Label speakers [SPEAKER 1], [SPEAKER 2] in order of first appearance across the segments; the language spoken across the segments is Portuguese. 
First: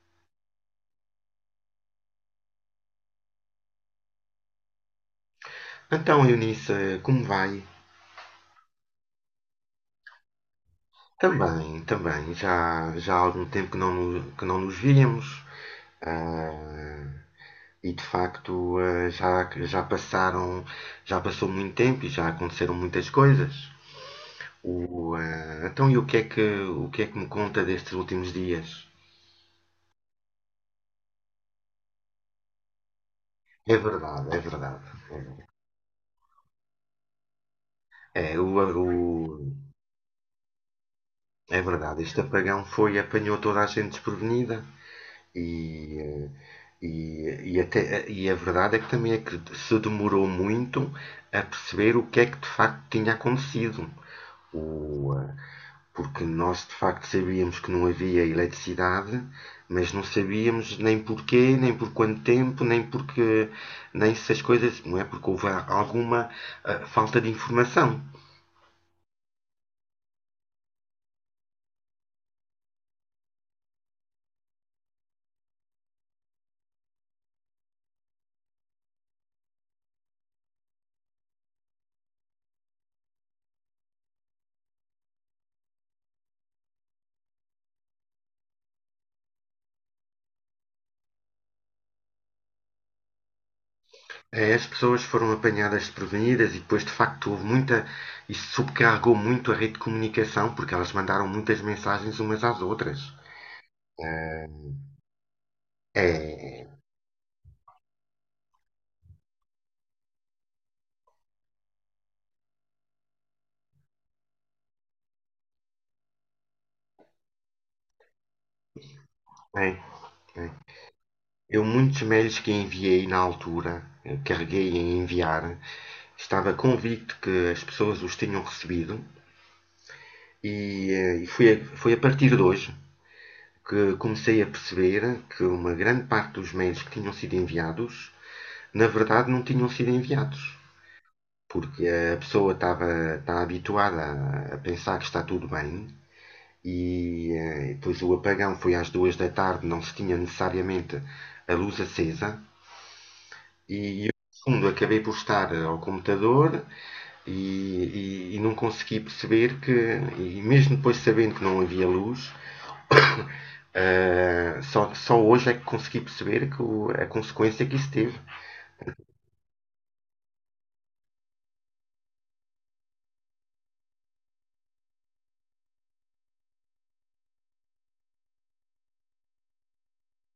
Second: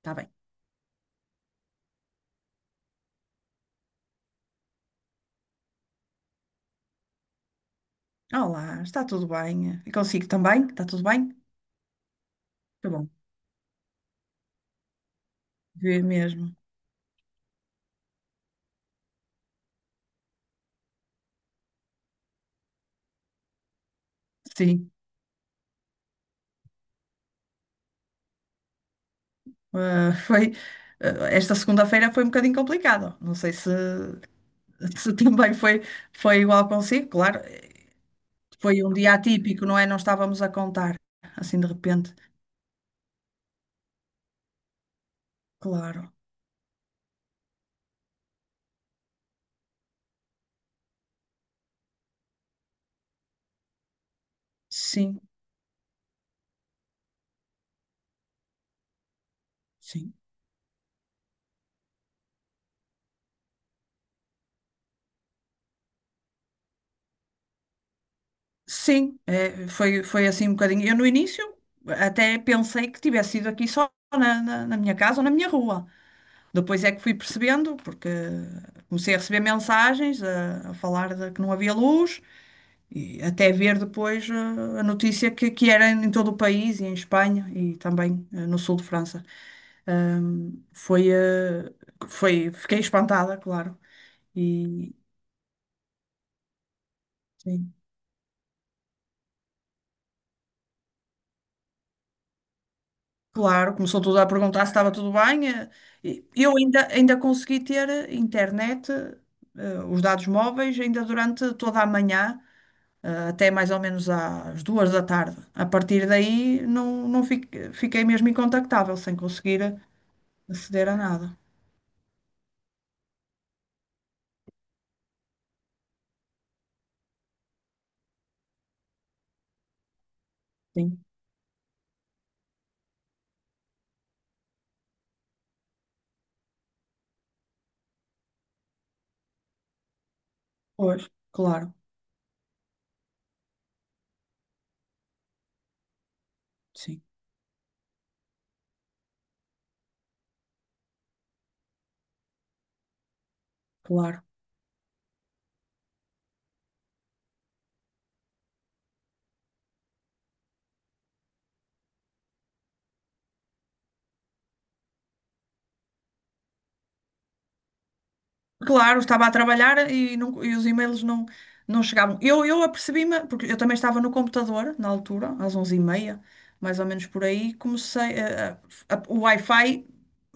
[SPEAKER 1] Está bem.
[SPEAKER 2] Então, Eunice, como vai?
[SPEAKER 1] Olá, está tudo bem? E consigo também? Está tudo bem?
[SPEAKER 2] Também, também.
[SPEAKER 1] Tá
[SPEAKER 2] Já,
[SPEAKER 1] bom.
[SPEAKER 2] já há algum tempo que não nos víamos.
[SPEAKER 1] Vê mesmo.
[SPEAKER 2] Ah, e de facto, já passou muito tempo e já aconteceram muitas coisas.
[SPEAKER 1] Sim.
[SPEAKER 2] Então, e o que é que me conta destes últimos dias?
[SPEAKER 1] Ah, foi, esta segunda-feira foi um bocadinho complicado. Não sei se,
[SPEAKER 2] É verdade, é verdade. É,
[SPEAKER 1] se
[SPEAKER 2] verdade.
[SPEAKER 1] também foi igual consigo. Claro,
[SPEAKER 2] É,
[SPEAKER 1] foi um dia
[SPEAKER 2] o-
[SPEAKER 1] atípico, não é? Não estávamos a contar
[SPEAKER 2] é
[SPEAKER 1] assim de
[SPEAKER 2] verdade,
[SPEAKER 1] repente.
[SPEAKER 2] este apagão apanhou toda a gente desprevenida.
[SPEAKER 1] Claro.
[SPEAKER 2] E, e a verdade é que também é que se demorou muito a perceber o que é que de facto tinha acontecido. O,
[SPEAKER 1] Sim,
[SPEAKER 2] eh, Porque nós de facto sabíamos que não havia eletricidade, mas não
[SPEAKER 1] sim.
[SPEAKER 2] sabíamos nem porquê, nem por quanto tempo, nem porque nem se as coisas, não é? Porque houve alguma falta de informação.
[SPEAKER 1] Sim, foi assim um bocadinho. Eu no início até pensei que tivesse sido aqui só na minha casa ou na minha rua. Depois é que fui percebendo, porque comecei a receber mensagens a falar de que não havia luz, e até ver depois a notícia que era em todo o país, e em Espanha e também no sul de França. Ahm, foi, eh, Fiquei espantada, claro.
[SPEAKER 2] É, as
[SPEAKER 1] E
[SPEAKER 2] pessoas foram apanhadas desprevenidas e depois, de facto, houve
[SPEAKER 1] sim,
[SPEAKER 2] muita. Isso sobrecarregou muito a rede de comunicação, porque elas mandaram muitas mensagens umas às outras.
[SPEAKER 1] claro, começou tudo a
[SPEAKER 2] Ah,
[SPEAKER 1] perguntar se estava tudo bem. Eu
[SPEAKER 2] é.
[SPEAKER 1] ainda consegui ter internet, os dados móveis, ainda durante toda a manhã. Até mais ou menos às duas da tarde. A partir daí não fiquei mesmo incontactável, sem conseguir
[SPEAKER 2] É, é.
[SPEAKER 1] aceder a nada.
[SPEAKER 2] Muitos mails que enviei na altura, carreguei em enviar, estava convicto que as pessoas os tinham recebido, e,
[SPEAKER 1] Sim,
[SPEAKER 2] e foi a partir de hoje que comecei a perceber que uma grande parte dos mails que tinham sido enviados, na verdade, não tinham sido enviados.
[SPEAKER 1] pois, claro,
[SPEAKER 2] Porque a pessoa estava está habituada a pensar que está tudo bem e
[SPEAKER 1] sim,
[SPEAKER 2] depois o apagão foi às duas da tarde, não se tinha necessariamente a luz acesa e eu,
[SPEAKER 1] claro.
[SPEAKER 2] no fundo, acabei por estar ao computador e, e não consegui perceber que, e mesmo depois sabendo que não havia luz, só hoje é que consegui perceber que a consequência que isso teve.
[SPEAKER 1] Claro, estava a trabalhar e os e-mails não chegavam. Eu apercebi-me, porque eu também estava no computador na altura, às onze e meia, mais ou menos por aí, comecei, a- o Wi-Fi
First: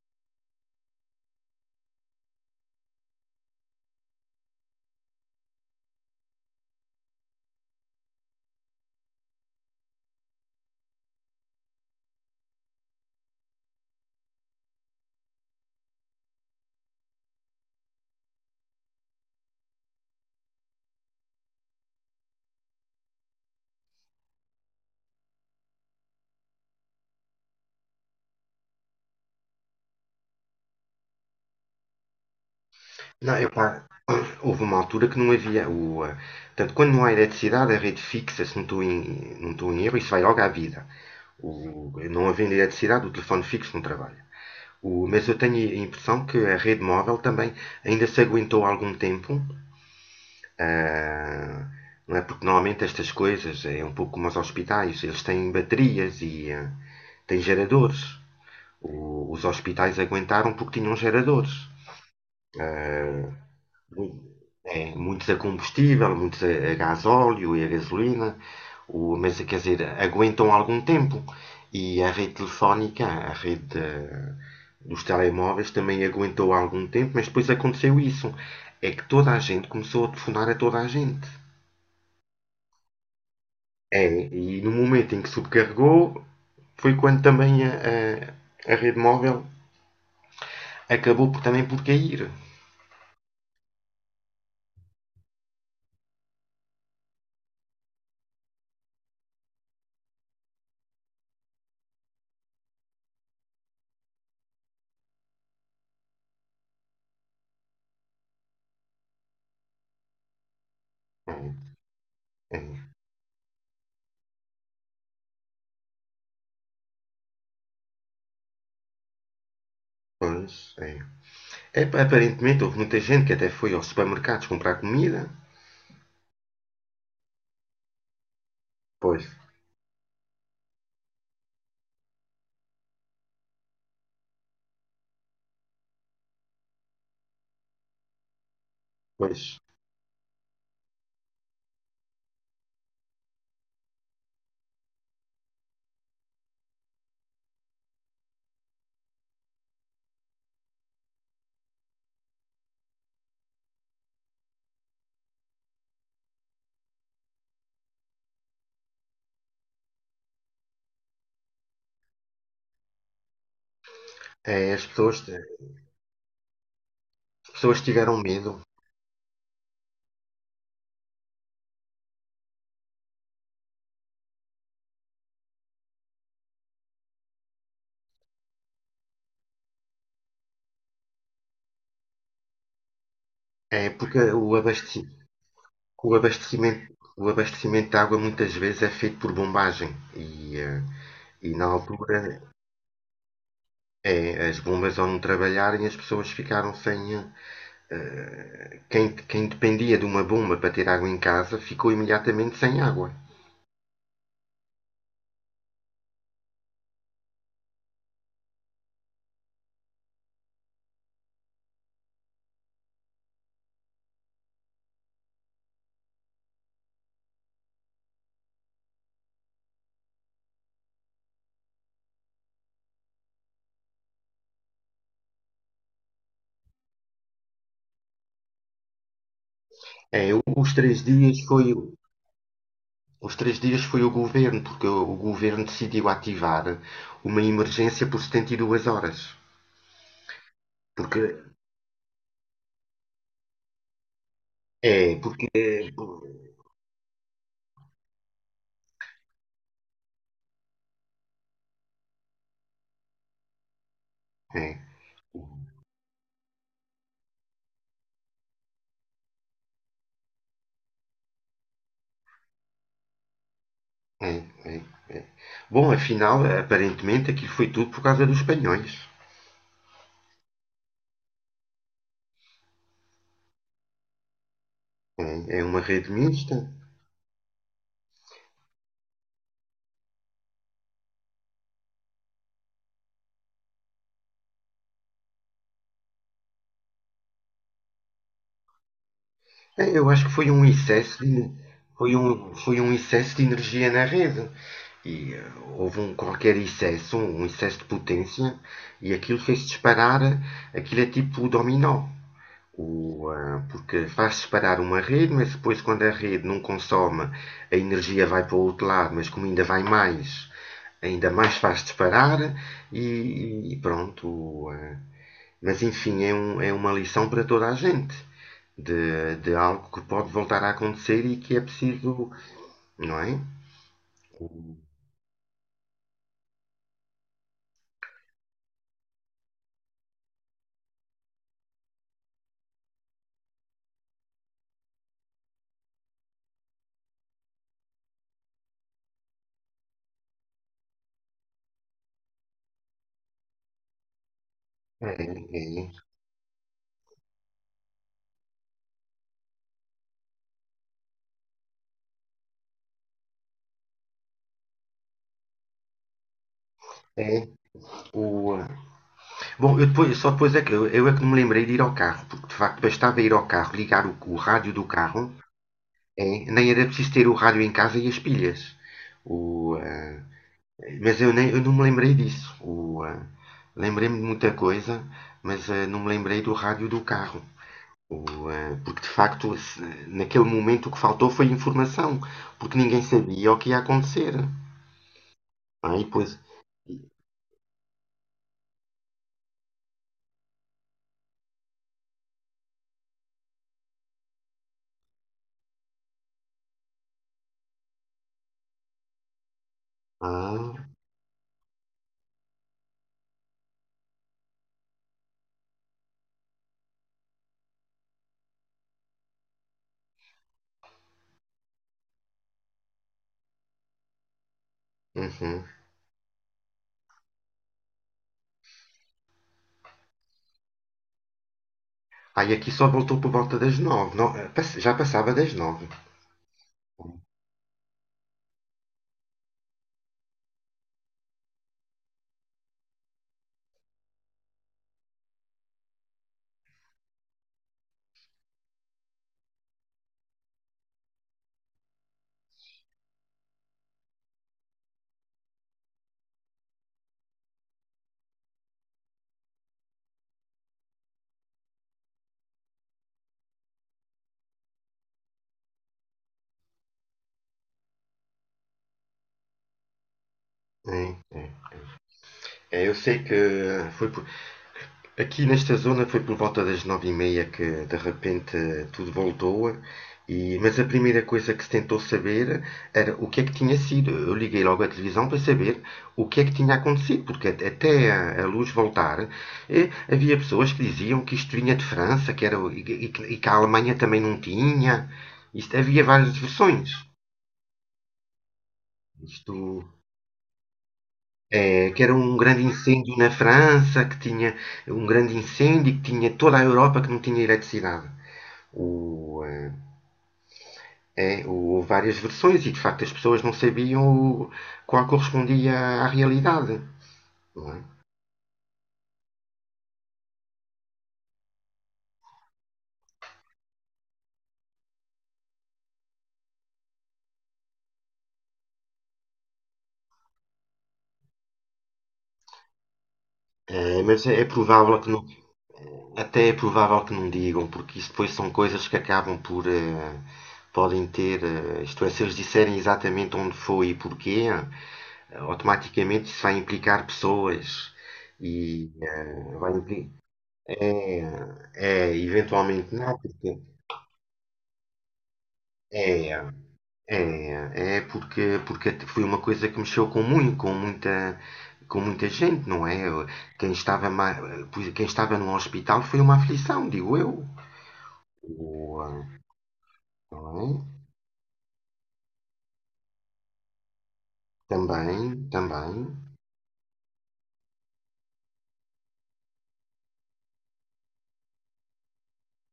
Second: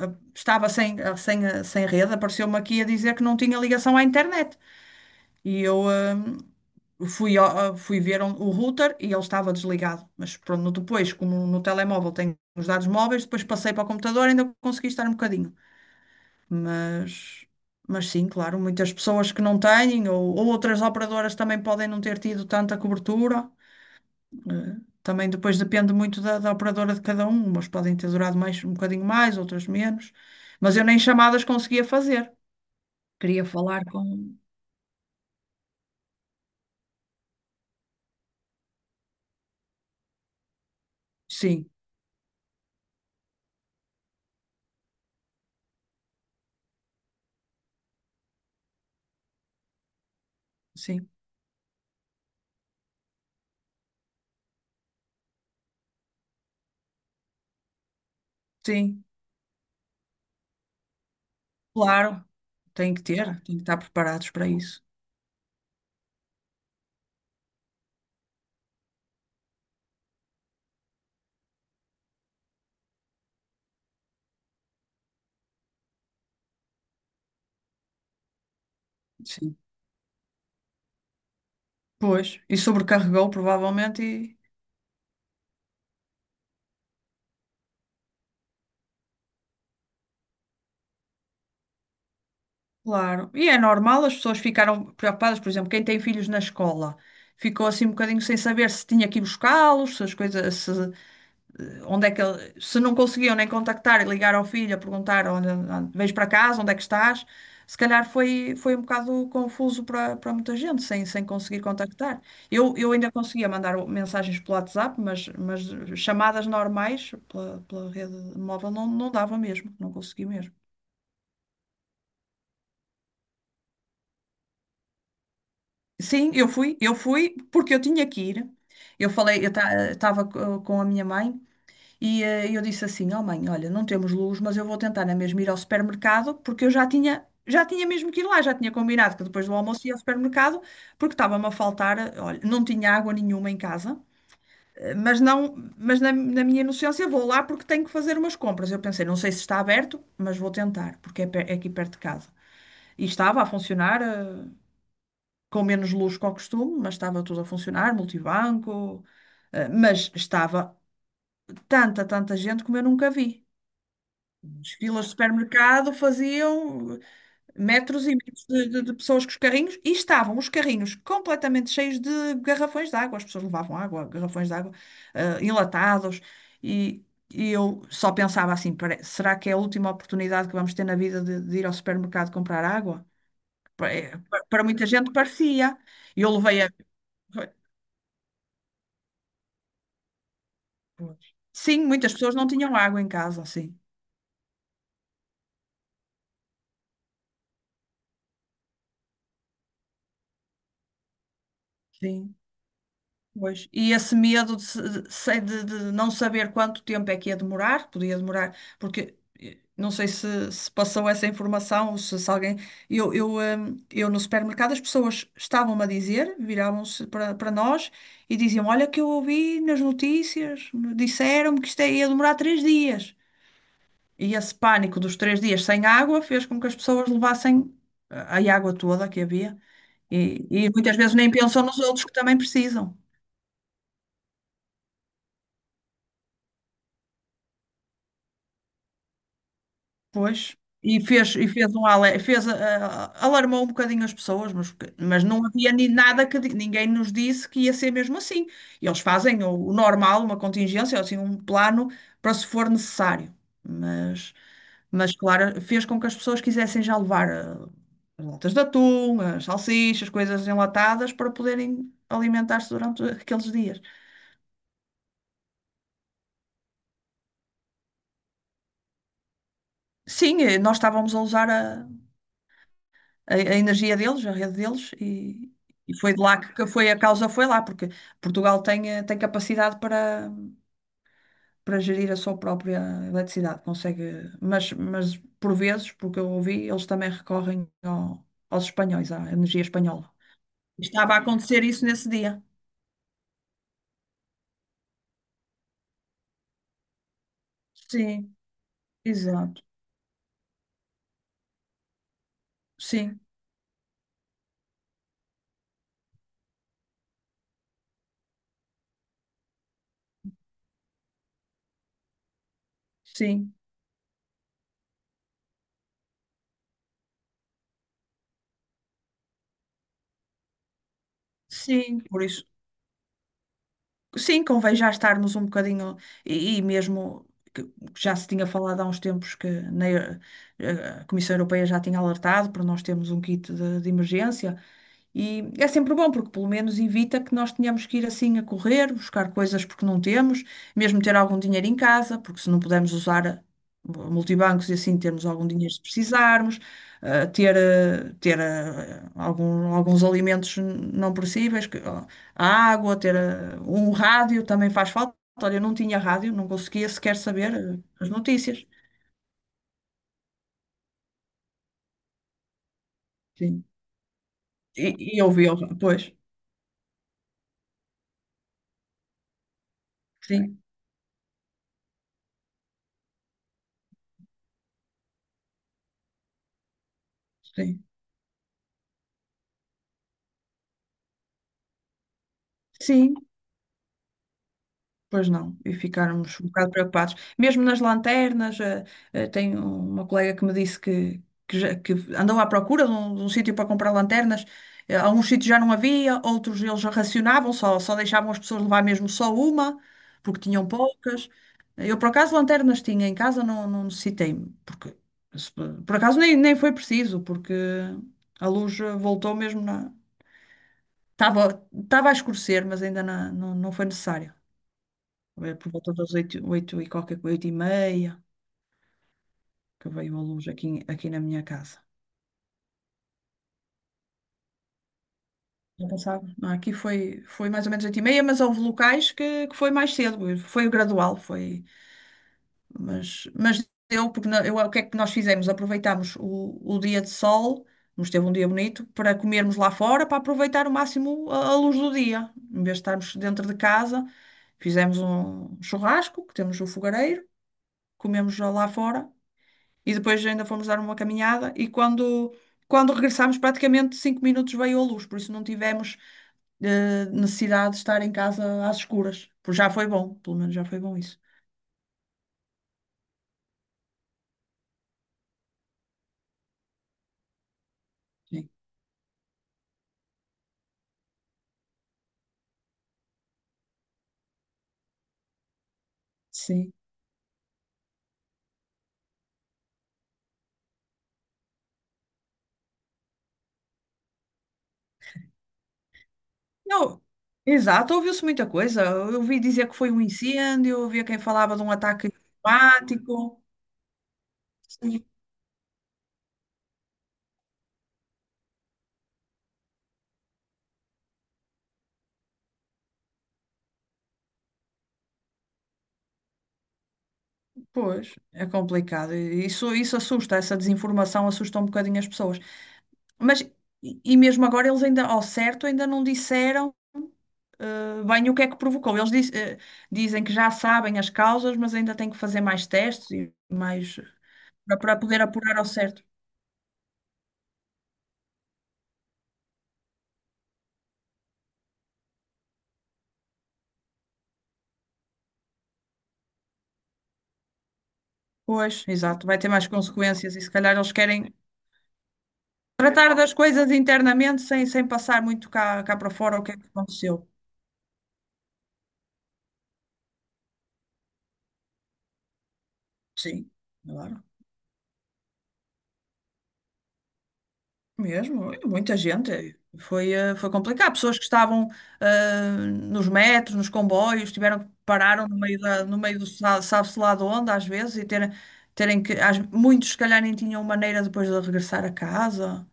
[SPEAKER 1] eh, estava sem rede, apareceu-me aqui a dizer que não tinha ligação à internet. E eu fui ver o router e ele estava desligado. Mas pronto, depois, como no telemóvel tenho os dados móveis, depois passei para o computador e ainda consegui estar um bocadinho. Mas, mas sim, claro, muitas pessoas que não têm, ou outras operadoras também podem não ter tido tanta cobertura. Eh, Também depois depende muito da operadora de cada um. Umas podem ter durado mais, um bocadinho mais, outras menos. Mas eu nem chamadas conseguia fazer.
[SPEAKER 2] Não,
[SPEAKER 1] Queria falar
[SPEAKER 2] epá,
[SPEAKER 1] com.
[SPEAKER 2] houve uma altura que não havia. Portanto, quando não há eletricidade, a rede fixa, se não estou em erro, isso vai logo à vida.
[SPEAKER 1] Sim,
[SPEAKER 2] Não havendo eletricidade, o telefone fixo não trabalha. Mas eu tenho a impressão que a rede móvel também ainda se aguentou algum tempo.
[SPEAKER 1] sim,
[SPEAKER 2] ah, não é? Porque normalmente estas coisas é um pouco como os hospitais, eles têm baterias e têm geradores.
[SPEAKER 1] sim.
[SPEAKER 2] O- os hospitais aguentaram porque tinham geradores.
[SPEAKER 1] Claro, tem que tem que estar preparados para isso.
[SPEAKER 2] É, muitos a combustível, muitos a gás óleo e a gasolina, mas quer dizer, aguentam algum tempo. E a rede telefónica, a rede dos telemóveis também aguentou algum tempo, mas depois aconteceu isso. É que toda a
[SPEAKER 1] Sim.
[SPEAKER 2] gente começou a telefonar a toda a gente.
[SPEAKER 1] Pois, e sobrecarregou provavelmente
[SPEAKER 2] É, e no momento em que sobrecarregou, foi quando também a rede móvel acabou por, também por cair.
[SPEAKER 1] claro. E é normal, as pessoas ficaram preocupadas, por exemplo, quem tem filhos na escola ficou assim um bocadinho sem saber se tinha que ir buscá-los, se as coisas, se, onde é que ele, se não conseguiam nem contactar e ligar ao filho a perguntar onde vens para casa, onde é que estás, se calhar foi um bocado confuso para muita gente, sem
[SPEAKER 2] É,
[SPEAKER 1] conseguir contactar.
[SPEAKER 2] é,
[SPEAKER 1] Eu ainda conseguia mandar mensagens pelo WhatsApp, mas chamadas normais pela rede móvel não dava mesmo, não consegui
[SPEAKER 2] pois,
[SPEAKER 1] mesmo.
[SPEAKER 2] é. É, aparentemente houve muita gente que até foi aos supermercados comprar comida.
[SPEAKER 1] Sim, eu fui porque eu tinha que ir.
[SPEAKER 2] Pois,
[SPEAKER 1] Eu estava com a minha mãe. E eu disse assim: "Oh mãe, olha, não temos luz, mas eu vou tentar na mesma ir ao supermercado, porque eu já já tinha mesmo que ir lá, já tinha combinado que depois do
[SPEAKER 2] pois.
[SPEAKER 1] almoço ia ao supermercado, porque estava-me a faltar, olha, não tinha água nenhuma em casa, eh, mas não, mas na, na minha inocência vou lá porque tenho que fazer umas compras." Eu pensei, não sei se está aberto, mas vou tentar, porque é aqui perto de casa. E estava a funcionar, com menos luz que ao costume, mas estava tudo a funcionar, multibanco, mas estava tanta gente como eu nunca vi. As
[SPEAKER 2] É,
[SPEAKER 1] filas de
[SPEAKER 2] as
[SPEAKER 1] supermercado faziam
[SPEAKER 2] pessoas
[SPEAKER 1] metros e
[SPEAKER 2] tiveram
[SPEAKER 1] metros
[SPEAKER 2] medo.
[SPEAKER 1] de pessoas com os carrinhos e estavam os carrinhos completamente cheios de garrafões de água. As pessoas levavam água, garrafões de água, enlatados. E, e eu só pensava assim: Será que é a última oportunidade que vamos ter na vida de ir ao supermercado comprar água?
[SPEAKER 2] É porque o
[SPEAKER 1] Para muita gente
[SPEAKER 2] abastecimento,
[SPEAKER 1] parecia."
[SPEAKER 2] o
[SPEAKER 1] E eu levei a.
[SPEAKER 2] abastecimento, o abastecimento de água muitas vezes é feito por bombagem. E, e na
[SPEAKER 1] Sim, muitas
[SPEAKER 2] altura
[SPEAKER 1] pessoas não tinham água em casa, sim.
[SPEAKER 2] é, as bombas ao não trabalharem as pessoas ficaram sem. Eh, quem dependia de uma bomba para ter água em casa ficou
[SPEAKER 1] Sim.
[SPEAKER 2] imediatamente sem água.
[SPEAKER 1] Pois. E esse medo de, se- de, se- de não saber quanto tempo é que ia demorar, podia demorar, porque não sei se passou essa informação ou se alguém. Eu no supermercado as pessoas estavam-me a dizer, viravam-se para nós e diziam: "Olha, que eu ouvi nas notícias, disseram-me que isto é, ia demorar três dias." E esse pânico dos três dias sem água fez com que as pessoas levassem a água toda que havia.
[SPEAKER 2] É,
[SPEAKER 1] E muitas vezes nem pensam nos outros que também precisam.
[SPEAKER 2] os 3 dias foi o governo, porque o governo decidiu ativar uma emergência por 72 horas.
[SPEAKER 1] Pois.
[SPEAKER 2] Porque
[SPEAKER 1] E fez um ale- fez, ah, Alarmou um bocadinho as pessoas,
[SPEAKER 2] é,
[SPEAKER 1] mas não
[SPEAKER 2] porque
[SPEAKER 1] havia
[SPEAKER 2] é,
[SPEAKER 1] ni- nada que di- ninguém nos disse que ia ser mesmo assim. E eles fazem o normal, uma contingência, assim, um plano para se for necessário. Mas,
[SPEAKER 2] é,
[SPEAKER 1] mas claro, fez com que as pessoas quisessem já levar as latas de atum, as salsichas, coisas enlatadas para poderem alimentar-se durante aqueles dias.
[SPEAKER 2] é, é. é. Bom, afinal, aparentemente aquilo foi tudo por causa dos espanhóis.
[SPEAKER 1] Sim, nós estávamos a usar a energia deles, a rede deles,
[SPEAKER 2] É, é uma
[SPEAKER 1] e
[SPEAKER 2] rede
[SPEAKER 1] foi de lá que
[SPEAKER 2] mista.
[SPEAKER 1] foi a causa, foi lá, porque Portugal tem, tem capacidade para gerir a sua própria eletricidade, consegue, mas por vezes, porque eu ouvi, eles também recorrem aos espanhóis, à energia
[SPEAKER 2] É, eu
[SPEAKER 1] espanhola.
[SPEAKER 2] acho que
[SPEAKER 1] Estava a acontecer isso nesse dia.
[SPEAKER 2] foi um excesso de energia na rede. E houve um qualquer excesso, um excesso de
[SPEAKER 1] Sim,
[SPEAKER 2] potência, e aquilo fez
[SPEAKER 1] exato.
[SPEAKER 2] disparar, aquilo é tipo o dominó.
[SPEAKER 1] Sim,
[SPEAKER 2] Porque faz disparar uma rede, mas depois quando a rede não consome, a energia vai para o outro lado, mas como ainda vai mais, ainda mais faz disparar
[SPEAKER 1] sim,
[SPEAKER 2] e, pronto. Mas enfim, é uma lição para toda a gente de algo que pode voltar a acontecer e que é
[SPEAKER 1] sim. Por
[SPEAKER 2] preciso,
[SPEAKER 1] isso.
[SPEAKER 2] não é?
[SPEAKER 1] Sim, convém já estarmos um bocadinho, e mesmo que já se tinha falado há uns tempos que na a Comissão Europeia já tinha alertado para nós termos um kit de emergência, e é sempre bom, porque pelo menos evita que nós tenhamos que ir assim a correr, buscar coisas porque não temos, mesmo ter algum dinheiro em casa, porque se não pudermos usar multibancos e assim
[SPEAKER 2] É,
[SPEAKER 1] termos algum dinheiro se
[SPEAKER 2] é,
[SPEAKER 1] precisarmos, ter alguns alimentos não perecíveis. A água, ter um rádio também faz falta. Olha, eu não tinha rádio, não conseguia sequer
[SPEAKER 2] é. É.
[SPEAKER 1] saber as
[SPEAKER 2] O,
[SPEAKER 1] notícias.
[SPEAKER 2] ah, Bom, eu depois, só depois é que eu é que me lembrei de ir ao carro, porque de facto bastava ir ao
[SPEAKER 1] Sim.
[SPEAKER 2] carro, ligar o rádio do carro.
[SPEAKER 1] Pois,
[SPEAKER 2] É, nem era preciso ter o rádio em casa e as pilhas. O, ah,
[SPEAKER 1] sim,
[SPEAKER 2] mas eu não me lembrei disso. Lembrei-me de muita coisa, mas não me lembrei do rádio do carro.
[SPEAKER 1] sim.
[SPEAKER 2] Porque de facto, naquele momento o que faltou foi informação, porque ninguém
[SPEAKER 1] Sim,
[SPEAKER 2] sabia o que ia acontecer.
[SPEAKER 1] pois não, e
[SPEAKER 2] Ah, e depois.
[SPEAKER 1] ficarmos um bocado preocupados. Mesmo nas lanternas, tenho uma colega que me disse que andou à procura de um sítio para comprar lanternas. Alguns sítios já não havia, outros eles já racionavam, só deixavam as pessoas levar mesmo só uma, porque tinham
[SPEAKER 2] Ah,
[SPEAKER 1] poucas. Eu, por acaso, lanternas tinha em casa, não necessitei, porque se- por acaso nem foi preciso, porque a luz voltou mesmo na. Estava, Estava a escurecer, mas ainda não foi necessário
[SPEAKER 2] uhum.
[SPEAKER 1] por volta das oito, oito e qualquer coisa, oito e meia, que veio a luz aqui, aqui na minha casa.
[SPEAKER 2] Ah, e aqui só voltou por volta das nove. Já passava das nove.
[SPEAKER 1] Já passava. Não, aqui foi mais ou menos oito e meia, mas houve locais que foi mais cedo, foi gradual, foi, mas deu, porque eu, o que é que nós fizemos? Aproveitámos o dia de sol, nos teve um dia bonito, para comermos lá fora, para aproveitar o máximo a luz do dia, em vez de estarmos dentro de casa, fizemos um churrasco, que temos o fogareiro, comemos lá fora. E depois ainda fomos dar uma caminhada e, quando regressámos, praticamente cinco minutos veio a luz, por isso não tivemos necessidade de estar em casa às escuras. Por já foi bom, pelo menos já foi bom
[SPEAKER 2] É,
[SPEAKER 1] isso.
[SPEAKER 2] é. É, eu sei que ah, foi por aqui nesta zona foi por volta das 9h30 que de
[SPEAKER 1] Sim.
[SPEAKER 2] repente tudo voltou, e, mas a primeira coisa que se tentou saber era o que é que tinha sido. Eu liguei logo à televisão para saber o que é que
[SPEAKER 1] Sim.
[SPEAKER 2] tinha acontecido, porque até a luz voltar havia pessoas que diziam que isto vinha de França, que era, e que a Alemanha também não tinha. Isto, havia várias versões.
[SPEAKER 1] Não, exato, ouviu-se muita coisa. Eu ouvi
[SPEAKER 2] Isto
[SPEAKER 1] dizer que foi um incêndio, ouvia quem falava de um
[SPEAKER 2] é que
[SPEAKER 1] ataque
[SPEAKER 2] era um grande incêndio na
[SPEAKER 1] climático.
[SPEAKER 2] França, que tinha um
[SPEAKER 1] Sim.
[SPEAKER 2] grande incêndio, que tinha toda a Europa que não tinha eletricidade. O, eh, Houve várias versões e de facto as pessoas não sabiam qual correspondia à realidade. Não é?
[SPEAKER 1] Pois, é complicado. Isso assusta, essa desinformação assusta um bocadinho as pessoas. Mas, e e mesmo agora, eles ainda, ao certo, ainda não disseram bem o que é que provocou. Dizem que já sabem as causas, mas ainda têm que fazer mais testes e mais
[SPEAKER 2] Mas é
[SPEAKER 1] para para
[SPEAKER 2] provável que
[SPEAKER 1] poder
[SPEAKER 2] não,
[SPEAKER 1] apurar ao certo.
[SPEAKER 2] até é provável que não digam, porque isso depois são coisas que acabam por podem ter, isto é, se eles disserem exatamente onde foi e porquê, automaticamente isso vai implicar pessoas
[SPEAKER 1] Pois,
[SPEAKER 2] e
[SPEAKER 1] exato, vai ter mais
[SPEAKER 2] vai implicar,
[SPEAKER 1] consequências e se calhar eles
[SPEAKER 2] é,
[SPEAKER 1] querem
[SPEAKER 2] é, eventualmente
[SPEAKER 1] tratar
[SPEAKER 2] não,
[SPEAKER 1] das
[SPEAKER 2] porque
[SPEAKER 1] coisas internamente sem passar muito cá para
[SPEAKER 2] é,
[SPEAKER 1] fora o que é que aconteceu.
[SPEAKER 2] É, é porque, porque foi uma coisa que mexeu com com muita gente, não é?
[SPEAKER 1] Sim,
[SPEAKER 2] Quem estava,
[SPEAKER 1] claro.
[SPEAKER 2] ma- Pois, quem estava no hospital foi uma aflição, digo eu.
[SPEAKER 1] Mesmo, muita
[SPEAKER 2] O, ah,
[SPEAKER 1] gente. Foi
[SPEAKER 2] não
[SPEAKER 1] complicado.
[SPEAKER 2] é?
[SPEAKER 1] Pessoas que estavam eh, nos metros, nos comboios, tiveram que pararam no
[SPEAKER 2] Também,
[SPEAKER 1] meio no
[SPEAKER 2] também.
[SPEAKER 1] meio do sabe-se lá de onde, às vezes, e terem, terem que. Muitos, se calhar, nem tinham maneira depois de regressar a casa.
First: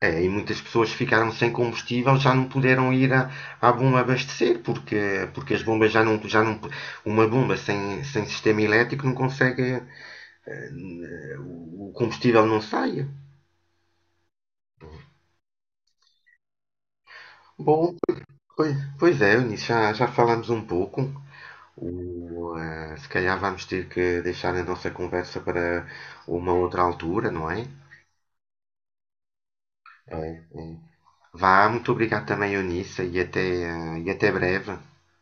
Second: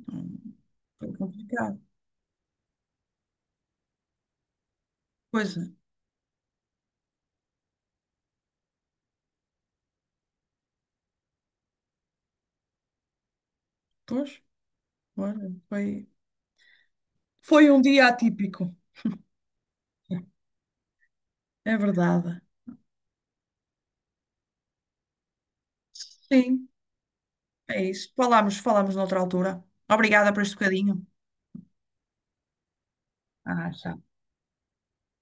[SPEAKER 2] É, e
[SPEAKER 1] Hum,
[SPEAKER 2] muitas pessoas
[SPEAKER 1] Foi
[SPEAKER 2] ficaram sem
[SPEAKER 1] complicado.
[SPEAKER 2] combustível, já não puderam ir à bomba abastecer, porque,
[SPEAKER 1] Pois,
[SPEAKER 2] porque as
[SPEAKER 1] é.
[SPEAKER 2] bombas já não. Uma bomba sem sistema elétrico não consegue. O combustível não sai.
[SPEAKER 1] Pois, olha, foi um
[SPEAKER 2] Bom,
[SPEAKER 1] dia atípico.
[SPEAKER 2] pois, pois é, Eunice, já falámos um pouco.
[SPEAKER 1] É verdade.
[SPEAKER 2] Se calhar vamos ter que deixar a nossa conversa para uma
[SPEAKER 1] Sim,
[SPEAKER 2] outra altura, não é?
[SPEAKER 1] é isso. Falamos noutra altura.
[SPEAKER 2] É,
[SPEAKER 1] Obrigada por este
[SPEAKER 2] é.
[SPEAKER 1] bocadinho.
[SPEAKER 2] Vá, muito obrigado também, Eunice, e até,
[SPEAKER 1] Ah, já.
[SPEAKER 2] eh, e até breve.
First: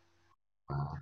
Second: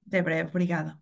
[SPEAKER 1] Até breve, obrigada.